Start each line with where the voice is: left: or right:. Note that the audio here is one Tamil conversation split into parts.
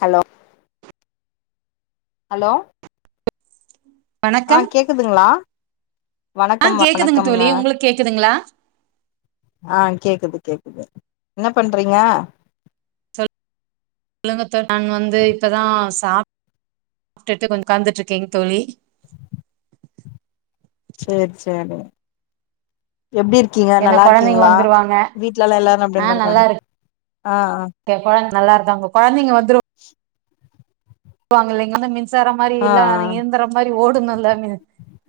left: ஹலோ ஹலோ ஆ
right: வணக்கம்
left: கேக்குதுங்ளா?
right: ஆ கேக்குதுங்க தோழி உங்களுக்கு கேக்குதுங்ளா
left: ஆ கேக்குது கேக்குது என்ன பண்றீங்க
right: சொல்லுங்க தோழி நாங்க வந்து இப்பதா சா ப்ட்டுட்டு கொஞ்ச உக்காந்துட்ருக்கேங் தோழி
left: சேரி சேரி எப்டி இருக்கீங்க
right: ஏன்னா
left: நல்லா
right: கொழந்தைங்க
left: இருக்கீங்களா
right: வந்துருவாங்க
left: வீட்லல்லா எல்லாரு
right: ஆ
left: எப்டிலா
right: நல்லா
left: இருக்காங்க ஆ
right: இருக்கே கொழ நல்லா இருக்காங்க கொழந்தைங்க வந்துரு வாங்க [inaudible] சார மாரி
left: ஆ ஆ
right: இல்ல ஆனா
left: ஆ
right: இயந்திர மாரி ஓடுணுல்ல மின்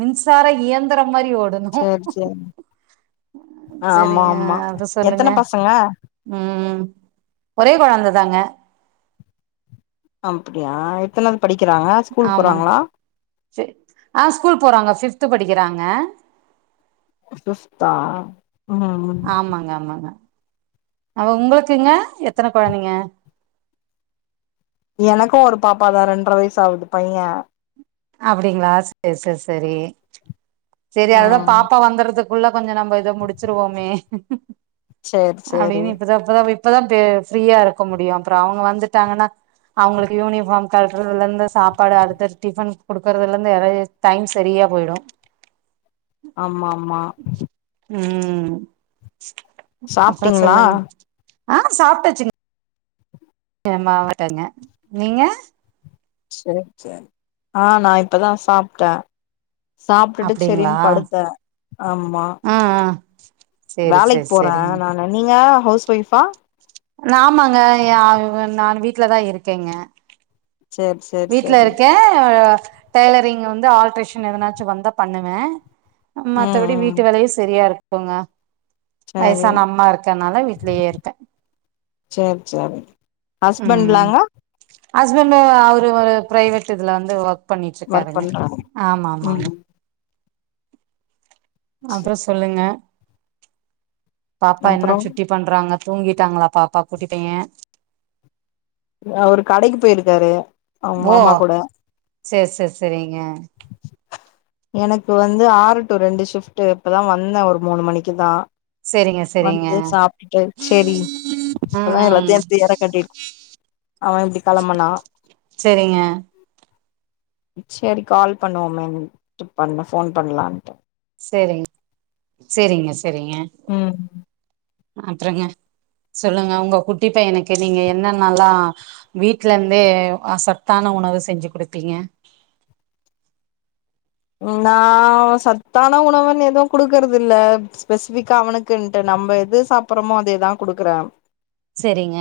right: மின்சார இயந்திரோ மாரி ஓடணு
left: சேரி சேரி ஆமா
right: செரிங்க
left: ஆமா
right: அத சொல்லுங்க
left: எத்தன பசங்க
right: ம் ஒரே கொழந்ததாங்க
left: அப்டியா எத்தனாவது படிக்கிறாங்க ஸ்கூல்
right: ஆமாங்
left: போறாங்களா
right: சேரி ஆ ஸ்கூல் போறாங்க ஃபிஃப் த்து படிக்கிறாங்க
left: ஃபிஃப்த்தா ம் ம்
right: ஆ உங்களுக்குங்க எத்தன கொழந்தைங்க
left: எனக்கு ஒரு பாப்பாதா ரெண்ட்ர வயசு ஆவுது பைய
right: அப்பிடிங்ளா சேரி சேரி சேரி செரி அதுதா
left: ம்
right: பாப்பா வந்தர்றது க்குள்ள கொஞ்ச நம்ப இத முடிச்சிருவோமே
left: சேரி சேரி
right: அப்டினு இப்பதா இப்பதா போயி இப்பதா பி ஃப்ரீயா இருக்க முடியு அப்புறோ அவுங்க வந்துட்டாங்கன்னா அவங்களுக்கு யூனிஃபார்ம் கழட்றதுல இருந்து சாப்பாடு அடுத்து டிஃபன் குடுக்குறதுல இருந்து நெறைய டைம் சரியா போயிடு
left: ஆமாமா
right: ம் அப்றோ
left: சாப்டீங்ளா
right: சொல்லுங்க ஆ சாப்டாச்சுங் க மாவட்டங்க நீங்க
left: சேர் சேரி ஆ நா இப்பதா சாப்டே சாப்டுட்டு
right: அப்டிங்களா
left: செரின் படுத்தே ஆமா
right: ஆ ஆ சேரி
left: வேலைக்
right: சேரி
left: போறே
right: சேரிங்க
left: நானு நீங்க ஹவுஸ் வைஃபா?
right: நாமா ங்க ஏ வ நானு வீட்லதா இருக்கேங்க
left: சேரி சேரி
right: வீட்ல
left: சேரி
right: இருக்கே டெய்லரிங் வந்து ஆல்ட்ரேஷன் எதனாச்சு வந்தா பண்ணுவே
left: ம்
right: மத்தபடி
left: ம்
right: வீட்டு வேலயே சரியாரு க்குங்க
left: சேரி
right: வயசான அம்மா இருக்கனால வீட்லயே இருக்கே
left: சேரி சேரி
right: ம்
left: ஹஸ்பண்ட்லாங்க
right: ஹஸ்பண்டு அவ ரு ஒரு பிரைவேட் இதுல வந்து வர்க்
left: ஒர்க்
right: பண்ணிட்ருக்காருங்க
left: பண்றாங்க
right: ஆமாமாமா
left: ம்
right: அப்ற
left: சேரி
right: சொல்லுங்க பாப்பா என்ன
left: அப்றோ
right: சுட்டி பண்றாங்க? தூங்கிட்டாங்களா பாப்பா குட்டிப்பைய
left: அவரு கடைக்கு போயிருக்காரு அவு மாமா கூட
right: சேர் செர் செரிங்க
left: எனக்கு வந்து ஆறு டு ரெண்டு ஷிஃப்ட்டு இப்பதா வந்தே ஒரு மூணு மணிக்குதா
right: சேரிங்க சேரிங்க சேரிங்க
left: வந்து சாப்டுட்டு சேரி
right: ம்
left: இப்பதா
right: ம்
left: எல்லாத்தையு எட்த்து ஏற கட்டிட் அவெ இப்டி கெளம்புனா
right: சேரிங்க
left: சேரி கால் பண்ணுவோமேன்ட்டு பண்ண ஃபோன் பண்லான்ட்டு
right: சேரிங்க சேரிங்க செரிங்க
left: ம்
right: அ அப்றங்க சொல்லுங்க உங்க ஹு இப்போ எனக்கு நீங்க என்னன்னாலா வீட்ல இந்தே ஆ சத்தான உணவு செஞ்சி குடுப்பீங்க
left: நா சத்தான உணவனு எதும் குடுக்குறது இல்ல ஸ்பெசிபிக்கா அவனுக்குன்ட்டு நம்ப எது சாப்றோமோ அதேதா குடுக்கறே
right: செரிங்க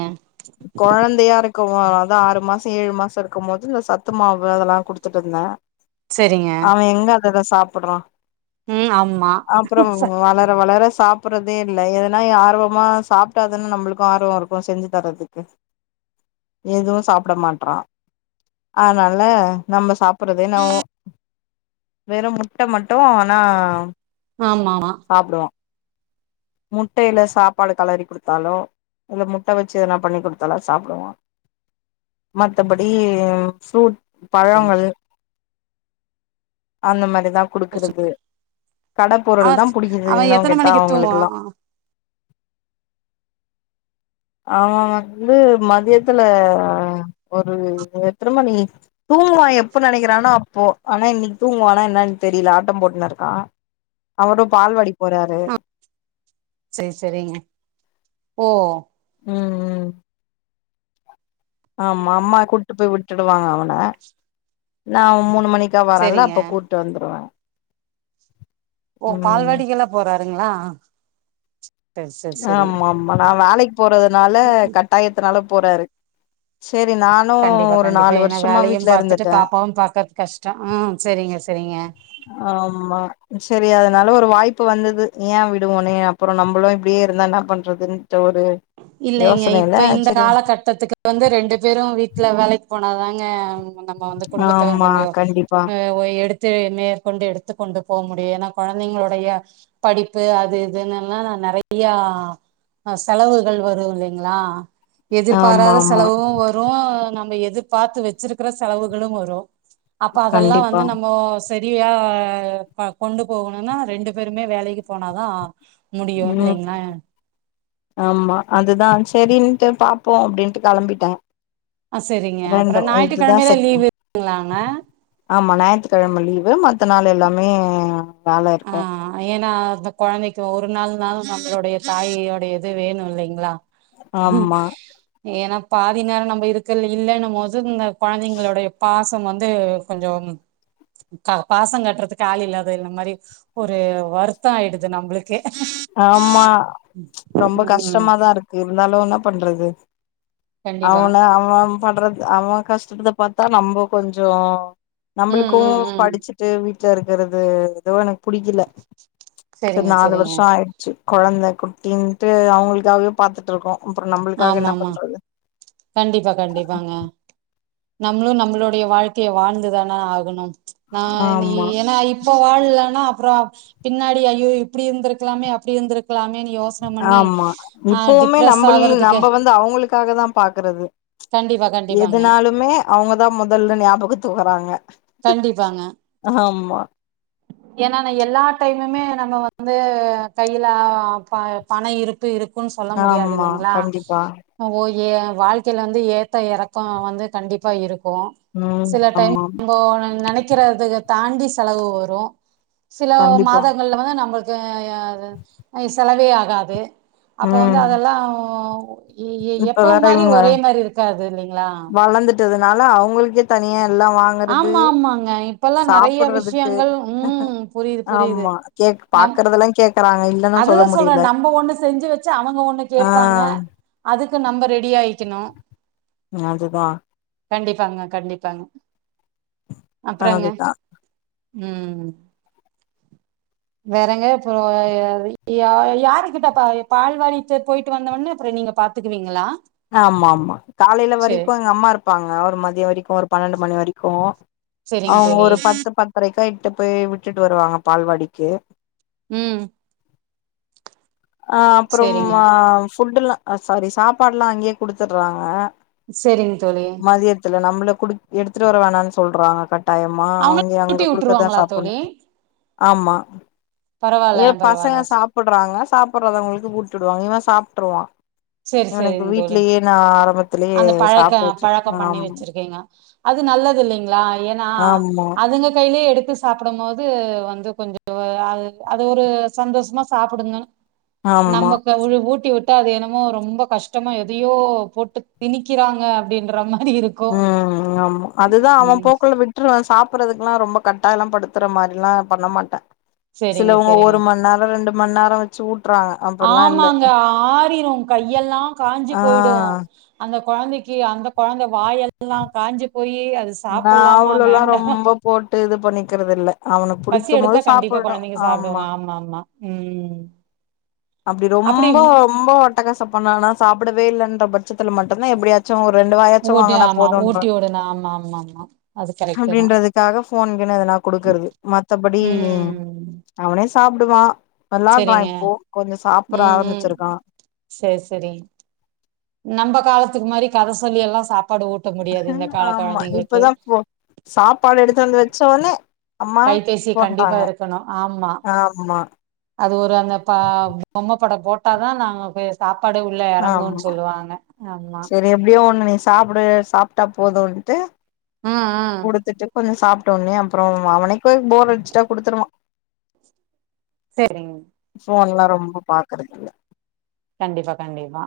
left: கவு அதனாலதா ஆறு மாசம் ஏழு மாசம் இருக்கமோது சத்து மாவு அதெல்லா குடுத்துட்டுருந்த
right: செரிங்க
left: அத சாப்படறா
right: ம் ஆமா
left: அப்புறம் வளர வளர சாப்பறதே இல்ல எதனா ஆர்வமா சாப்ட்டா தான நம்பளுக்கும் ஆர்வம் இருக்கும் செஞ்சி தறதுக்கு எதுவும் சாப்டமாட்றா அதனால நம்ம சாப்பறதே நா ஊ வெறும் முட்ட மட்டும் அவனா
right: ஆமா
left: முட்டயில சாப்பாடு கலறி குடுத்தாலோ இல்ல முட்ட வச்சி எதனா பண்ணி குடுத்தாலோ சாப்டுவா மத்தபடி ஃப்ரூட் பழங்கள் அந்த மாரி தா குடுக்கறது கடப்பொருள்
right: அவ
left: தா புடிக்கிது
right: அவ
left: இன்னும்
right: எத்தன
left: கேட்டா
right: மணிக்கு தூங்குவா
left: அவங்களுக்குலா
right: ஆ
left: அவன் வந்து மதியத்துல ஒரு எத்தன மணி தூங்குவான் எப்ப நெனைக்கிறானோ அப்போ ஆனா இன்னக்கி தூங்குவானா என்னன்னு தெரில ஆட்டம் போட்டுனு இருக்கான் அவரும் பால் வாடி
right: ஆ செரி செரிங்க ஓ
left: ம் ம் ஆமா அம்மா கூட்டு போய் விட்டுடுவாங்க அவன நா மூணு மணி க்கா வரன் இல்ல
right: செரிங்க
left: அப்ப கூட்டு வந்துருவ
right: ஓ பால்வாடிக்கலா போறா ற்ங்களா
left: ஆமா ஆமா நா வேலக்கி போறதுனால கட்டாயத்துனால போறாரு சேரி நானு
right: கண்டிப்பா
left: ஒரு
right: கண்டிப்பா
left: நாலு
right: ஏனா
left: வருஷமா
right: வேலையும்
left: வீட்ல
right: பாத்துட்டு
left: இருந்துட்டே
right: பாப்பாவும் பாக்கறது கஷ்டம் ம் செரிங்க செரிங்க
left: ஆமா செரி அதனால ஒரு வாய்ப்பு வந்தது ஏன் விடுவோனே அப்பறம் நம்மளும் இப்டியே இருந்தா என்ன பண்றதுன்னு
right: இல்லைங்க இப்ப இந்த
left: சேரி
right: காலகட்டத்துக்கு வந்து ரெண்டு பேரும் வீட்ல வேலைக் போனாதாங்க நம்ம வந்து குடும்பத்த
left: ஆமா
right: கொஞ்சோ
left: கண்டிப்பா
right: ஓ எடுத்து மேற்கொண்டு எடுத் த்துக் கொண்டுபோ முடியு ஏன்னா கொழந்தைங்களுடைய படிப்பு அது இதுனுல்லா நெறயா செலவு கள் வருயிலைங்களா
left: ஆமா
right: எதிர்பாராத
left: ஆமா
right: செலவு வரு நம்ம எதிர்பாத்து வச்சிருக்கற செலவுகளு வரு அப்ப அதெல்லா வந்து
left: கண்டிப்பா
right: நம்மோ செரியா ப கொண்டு போகணுன்னா ரெண்டு பேருமே வேலைக்கு போனாதா ஆ
left: ம் ஆமா அதுதா செரின்ட்டு பாப்போ அபிடின்ட்டு கெளம்பிட்டே
right: அ சரிங்க
left: ரெண்டு
right: அப்புறோ
left: இதுதா
right: ஞாயிறுகிழமையில லீவ்
left: செகண்ட்
right: இருக்குங்களாங்க
left: ஆமா ஞாயித்துகெழம லீவு மத்த நாள் எல்லாமே வேல
right: ஆ
left: இருக்கு
right: ஏனா அந்த கொழந்தைக்கு ஒரு நாள் நாளு நம்மளுடைய தாயோடைய இது வேணு இல்லைங்களா ம்
left: ஆமா
right: ஏனப் பாதி நேரோ நம்ம இருக்கல் இல்லன்னு மோது இந் கொழந்தைங்களேட பாச த்து வந்து கொஞ்சோ பாச கட்டுறதுக்கு ஆள் இல்லாத இந்த மாரி ஒரு வருத்தோ ஆயிடுது நம்புளுக்
left: ஆமா ரொம்ப
right: ம்
left: கஷ்டமாதா இருக்கு இருந்தாலு என்ன பண்றது
right: கண்டிப்பா
left: அவன அவன் படறது அவ கஷ்டத பாத்தா நம்ப கொஞ்சோ
right: ம்
left: நம்புளுக்கு
right: ம் ம்
left: படிச்சிட்டு வி த்து இருக்கிறது எதோ எனக்கு புடிக்கல
right: சேரிங்க சேரிங்க
left: யச்சி கொழந்த குட்டின்ட்டு அவுங்களுகாவே பாத்துட்டு இருக்கோ அப்றோ நம்பளுக்காக
right: ஆமா
left: என்ன
right: ஆமா
left: பண்றது
right: கண்டிப்பா கண்டிப்பாங்க நம்ளு நம்ளுடைய வாழ்கைய வாழ்ந்துதான ஆகணு நா நீ
left: ஆமா
right: ஏன்னா இப் இப்போ வாழ்லனா அப்புறோ பின்னாடி ஐயோ இப்பிடி இருந்திருகலாமே அப்பிடி இருந்திருகலாமே யோசன பண்ணி ஆ டிப்ரஸ் ஆவுறதுக்
left: ப வந்து அவங்களுக்காகதா பாக்கறது.
right: கண்டிப்பா கண்டிப்பாங்க
left: எதுனாலுமே அவுங்கதா மொதல்ல ஞாபகத்துக்கு வராங்க.
right: கண்டிப்பாங்க
left: ஆமா
right: ஏன்னா நா எல்லா டை முமே நம்ம வந்து கைல ப பணோ இருப்பு இரு க்குன்னு சொல்ல முடியாது
left: ஆமா
right: இல்லைங்களா
left: கண்டிப்பா
right: ஒ ஓ யே வாழ்க்கைல வந்து ஏத்தோ எறக்கோ வந்து கண்டிப்பா இரு க்கு
left: ம்
right: சில டைம்
left: ஆமா
right: ப்போ நா நெனைக்கிற இதுக தாண்டி செலவு வரு சில
left: கண்டிப்பா
right: மாதங்கள்ல வந்து நம்மள் து யா இது ஆ இது செலவே ஆகாது அப்ப வந்து
left: ம்
right: அதெல்லா எ எ
left: இப்ப
right: எப்பவு
left: வேற
right: மாரி
left: இவங்க
right: ஒரே மாரி இருக்காது இல்லைங்களா
left: தால அவங்களுக்கே தனியா எல்லா வாங்கறது
right: ஆமா ஆமாங்க இப்பல்லா நெறைய
left: சாப்புடுறதுக்கு
right: விஷயங்கள் ம் புரியுது புரியுது
left: ஆமா கேக்
right: நம்
left: பாக்குறதெல்லா கேக்குறாங்க இல்லன்னா சொல்ல
right: அதுதா சொல்றே
left: முடியல
right: நம்ப ஒண்ணு செஞ்சு வச்சா அவங்க ஒண்ணு
left: ஆ
right: கேப்பாங்க அது க்கு நம்ப ரெடியாய்க்கினு
left: அதுதா
right: கண்டிப்பாங்க கண்டிப்பாங்க அப்புறங்க
left: அதுதா
right: ம் வேறங்க அப்புறோ அது யா யாருக்கிட்ட பா பால்வாடிச்ச போயிட்டு வந்தவொன்னெ அப்புறோ நீங்க பாத்துக்குவீங்களா
left: ஆமா ஆமா காலைல
right: சேரி
left: வரைக்கு எங்க அம்மா இருப்பாங்க ஒரு மதியோ வரைக்கு ஒரு பன்னெண்டு மணி வரைக்கு
right: சேரிங்க
left: அவுங்க
right: தோழி
left: ஒரு பத்து பத்தரைக்கா எ ட்டு போய் விட்டுட்டு வருவாங்க பால்வாடிக்கி
right: ம்
left: ஆ அப்புறம்
right: சேரிங்க
left: ஆ ஃபுட்டெல்லா ஆ சாரி சாப்பாடுலா அங்கயே குடுத்தர்றாங்க
right: சேரிங்க தோழி
left: மதியத்துல நம்பள குடு எடுத்துட்டு வர வேணான்னு சொல்றாங்க கட் டாயமா
right: அவங்க
left: அங்க அவுங்க
right: ஊட்டி
left: குடுக்கறதுதா
right: விட்டுருவாங்களா
left: சாப்படணு
right: தோழி
left: ஆமா ஏ
right: பரவால்ல
left: பசங்க
right: பரவால்ல
left: சாப்படறாங்க பறாதவங்களுக்கு ஊட்டி விடுவாங்க இவன் சாப்ட்டுருவான்
right: சேரி
left: இவனுக்கு
right: சேரிங்க தோழி
left: வீட்லயே நா ஆரம்
right: அந்த பழக்க பழக்கம் பண்ணி வெச்சிருக்கீங்க அது நல்லது இல்லைங்களா ஏன்னா
left: ஆமா
right: அதுங்க கை லே எடுத்து சாப்பட மோது வந்து கொஞ்சம் அது அது ஒரு சந்தோஷமா சாப்டுங்க
left: ஆமா
right: நமக்கு அவரு ஊட்டி விட் ட்ட அது என்னமோ ரொம்ப கஷ்டமா எதையோ போட்டு தினிக்கிறாங்க அப்டின்ற மா
left: ஆ ஆமா அதுதா அவன்
right: ம்
left: போக்குல விட்டுருவா சாப்பறதுகுலா ரொம்ப கட் டாயலா படுத்துற மாரிலா பண்ண மாட்ட
right: செரிங்க
left: சிலவங்க
right: செரிங்க
left: ஒரு மண் நேரோ ரெண்டு மண் நேரோ வச்சு ஊட்றாங்க அப்பிட்லா இல்ல
right: ஆமாங்க ஆறிரு கையெலாம் காஞ்சி
left: ஆ
right: போயிடு அந்த கொழந்தைக்கி அந்த கொழந்த வாயெல்லா காஞ்சி போயி அது சாப்பலாமா வேண்டா
left: டு இது பண்ணிகிறதில்ல அவனுக்கு புடிக்குமோது
right: கண்டிப்பா
left: சாப்டட்டும்
right: கொழந்தைங்க
left: ஆமா
right: சாப்டுங்க ஆமா ம்
left: அப்டி ரொம்ப ரொம்ப அட்டகாசம் பண்ணான சாப்ட வேலன்ற பட்சத்தில மட்டுதா எப்டியாச்சும் ஒரு ரெண்டு வாயாச்சும்
right: ஓட்டி
left: வாங்கனா
right: ஆமா
left: போதுன்ற
right: ஊட்டி விடணு ஆமா ஆமா ஆமா அது கரெக்ட்டு தா
left: அப்டின்றதுகாக ஃபோன்கீனு எதனா குடுக்கறது மத்தபடி
right: ம்
left: அவனே சாப்டுவா வெளாடுறா
right: செரிங்க
left: இப்போ சாப்புட
right: ம் ம்
left: ஆரம்பிச்சிருக்கா
right: செரி செரி நம்ப காலத் துக்கு மாரி கத சொல்லி எல்லா சாப்
left: ஆ ஆமா இப்பதா போ சாப்பாடு எடுத்து வந்து வச்ச ஒன்னே
right: கைபேசி கண்டிப்பா இருக்கணு ஆமா
left: ஆமா
right: அது ஒரு அந்த பா பொம்ம பட போட்டா தா நாங்க போய் சாப் பாடு உள்ள எறங்குன்
left: ஆமா
right: சொல்லுவாங்க ஆமா
left: செரி எப்டியோ ஒண்ணு நீ சாப்டு சாப்ட்டா போதுன்ட்டு
right: ம் ம்
left: குடுதுட்டு கொஞ்ச சாப்ட உடனே அப்றோ அவனைகு போர் அடிசுடா குடுத்துருவா
right: செரிங்
left: ஃபோன்லா ரொம்ப பாகுறதுல
right: கண்டிபா-கண்டிபா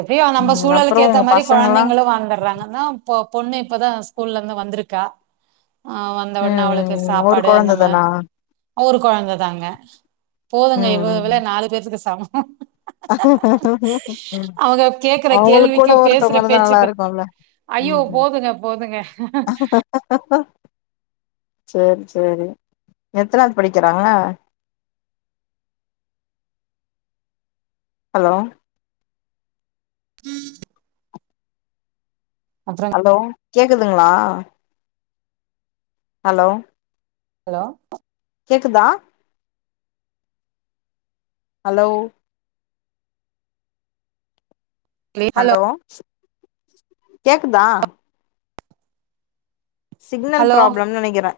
right: எப்டியோ நம்ம
left: ம் அப்புறோ
right: சூழலுகு ஏத்த
left: உங்க
right: மாரி
left: பசங்கல்லா
right: குழந்தைங்களு வாழ்ந்துறாங்கனா இப்போ பொன்ணு இப்பதா ஸ்கூலருந்து வந்திருக்கா ஆ வந்த உடனே
left: ம்
right: அவளுகு
left: ம் ஒரு
right: சாபாடு அந்த
left: கொழந்த
right: மா
left: தானா
right: ஒரு குழந்த தாங்க போதுங்க இவள இவிள நாலு பேதுக்கு சமோ அஹ கேக்குற
left: அவங்களுகு கூட
right: கேள்விக்கு பேசுற
left: ஒருதங்கருந்தா நலா
right: பேச்சுக்கு
left: இருகுல
right: ஐயோ
left: உ
right: போதுங்க போதுங்க
left: செரி செரி எத்தனாது படிகிறாங்க ஹலோ
right: ம்
left: ஹலோ கேக்குதுங்களா ஹலோ
right: ஹலோ
left: கேக்குதா ஹலோ ஹலோ கேக்குதா சிக்னல்
right: ஹலோ
left: ப்ராப்ளம்னு நனைக்கிறே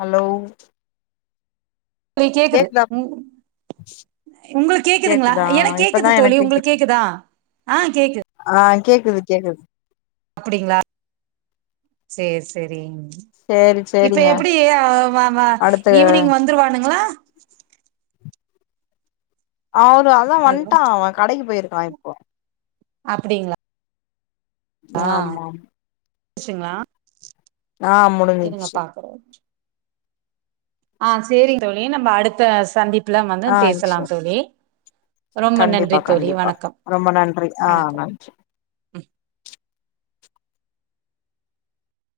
left: ஹலோ
right: தோழி கேக்குது
left: கேக்குதா
right: உ உங்களுக்கு கேக்குதுங்களா
left: கேக்குதா
right: எனக்கு
left: இப்பதா
right: கேக்குது தோழி
left: எனக்கு
right: உங்களுக்கு
left: கேக்குது
right: கேக்குதா ஆ கேக்குது
left: ஆ கேக்குது கேக்குது
right: அப்டிங்களா சேரி சேரிங்
left: சேரி
right: இப்ப
left: சேரிங்க
right: எப்படி அ வ வ
left: அடுத்து
right: ஈவினிங் வந்துருவானுங்களா [inaudible]
left: அவரு அதா
right: ஹலோ
left: வன்ட்டா அவ கடைக்கு போயிருக்கா இப்போ
right: அப்படிங்களா
left: ஆமா
right: ச்சுங்களா
left: நா
right: இருங்க
left: முடிஞ்சிச்சி
right: பாக்குறே ஆ சேரிங் தோழி நம்ம அடுத்த சந்திப் ப்புல வந்து
left: ஆ
right: பேசலா
left: சரி
right: தோழி ரொம்ப
left: கண்டிப்பா
right: நன்றி தோழி
left: கண்டிப்பா
right: வணக்கம்
left: ரொம்ப நன்றி ஆ
right: வணக்கம்
left: நன்றி